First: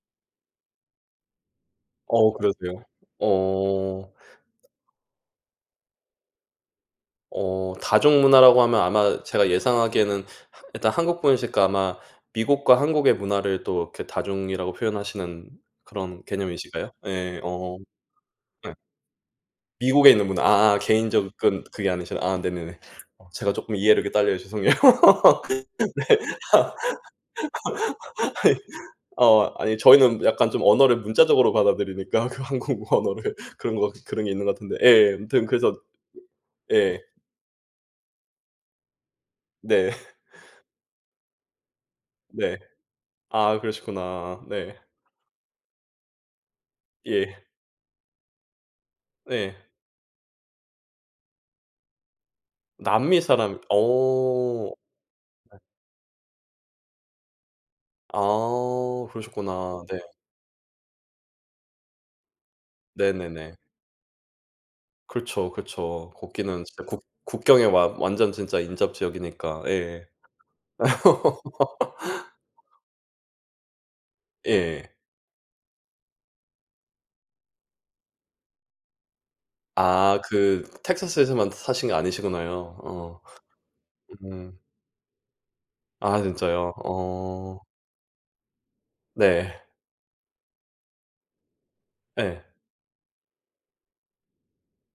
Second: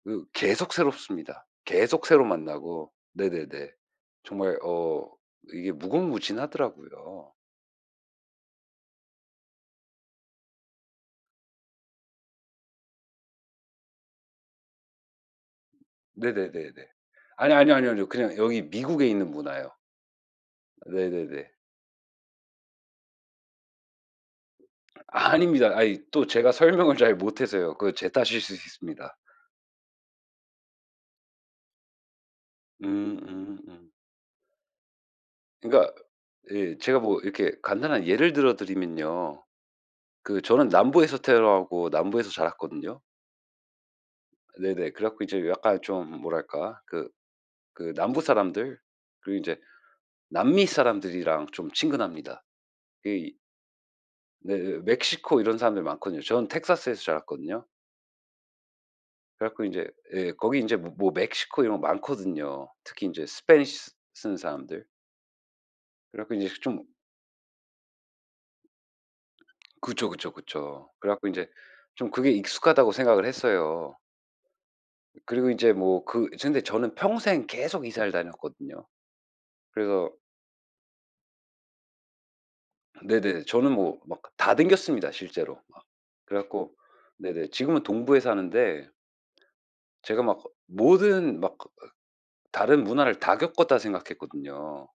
그 계속 새롭습니다. 계속 새로 어 그러세요? 만나고 네네네. 어. 정말 어 이게 무궁무진하더라고요. 어 다중문화라고 하면 아마 제가 예상하기에는 하 일단 한국분이니시까 아마 미국과 한국의 문화를 또 이렇게 다중이라고 표현하시는 그런 네네네네. 개념이신가요? 예, 아뇨, 아뇨, 어. 아뇨, 아뇨. 그냥 여기 네. 미국에 있는 문화요. 미국에 있는 문화 아 개인 네네네. 접근 그게 아니시라 아 네네네. 어 제가 쪼끔 이해력이 딸려요. 죄송해요. 아닙니다. 아이 또 제가 설명을 잘 못해서요. 그 제 탓일 수 네. 있습니다. 어. 아니 저희는 약간 좀 언어를 문자적으로 받아들이니까 그 한국 음 언어를 음 그런 거 음. 같은 그런 게 있는 것 같은데 예. 아무튼 그래서 그러니까 예, 제가 예. 뭐 이렇게 간단한 예를 들어 드리면요. 네. 그 저는 남부에서 태어나고 남부에서 네. 자랐거든요. 아 그러셨구나. 네. 네네. 그래갖고 이제 약간 좀 뭐랄까 그 예. 그 남부 사람들 그리고 네. 인제 남미 사람들이랑 좀 친근합니다. 그 남미 이 사람. 어. 네. 멕시코 이런 네. 사람들 많거든요. 저는 텍사스에서 자랐거든요. 아. 그래 갖고 그러셨구나. 인제 네. 예. 거기 인제 뭐 뭐 멕시코 이런 거 많거든요. 특히 인제 네네네. 스페니시 쓰는 사람들. 그렇죠, 그렇죠. 그래 갖고 이제 거기는 좀 진짜 국 국경에 와 완전 진짜 인접지역이니까. 예. 그쵸, 그쵸, 그쵸. 그래갖고 인제 좀 그게 익숙하다고 생각을 했어요. 예. 그리고 인제 뭐 그 저는 근데 저는 평생 계속 이사를 다녔거든요. 그래서 아. 그 텍사스에서만 사신 게 아니시구나요. 어. 네네. 저는 뭐 막 다 음. 댕겼습니다, 실제로 막. 아 그래 진짜요? 갖고 네네. 어. 지금은 동부에 사는데 네. 제가 막 모든 막 그 어 예. '다른 문화를 다 겪었다.' 생각했거든요.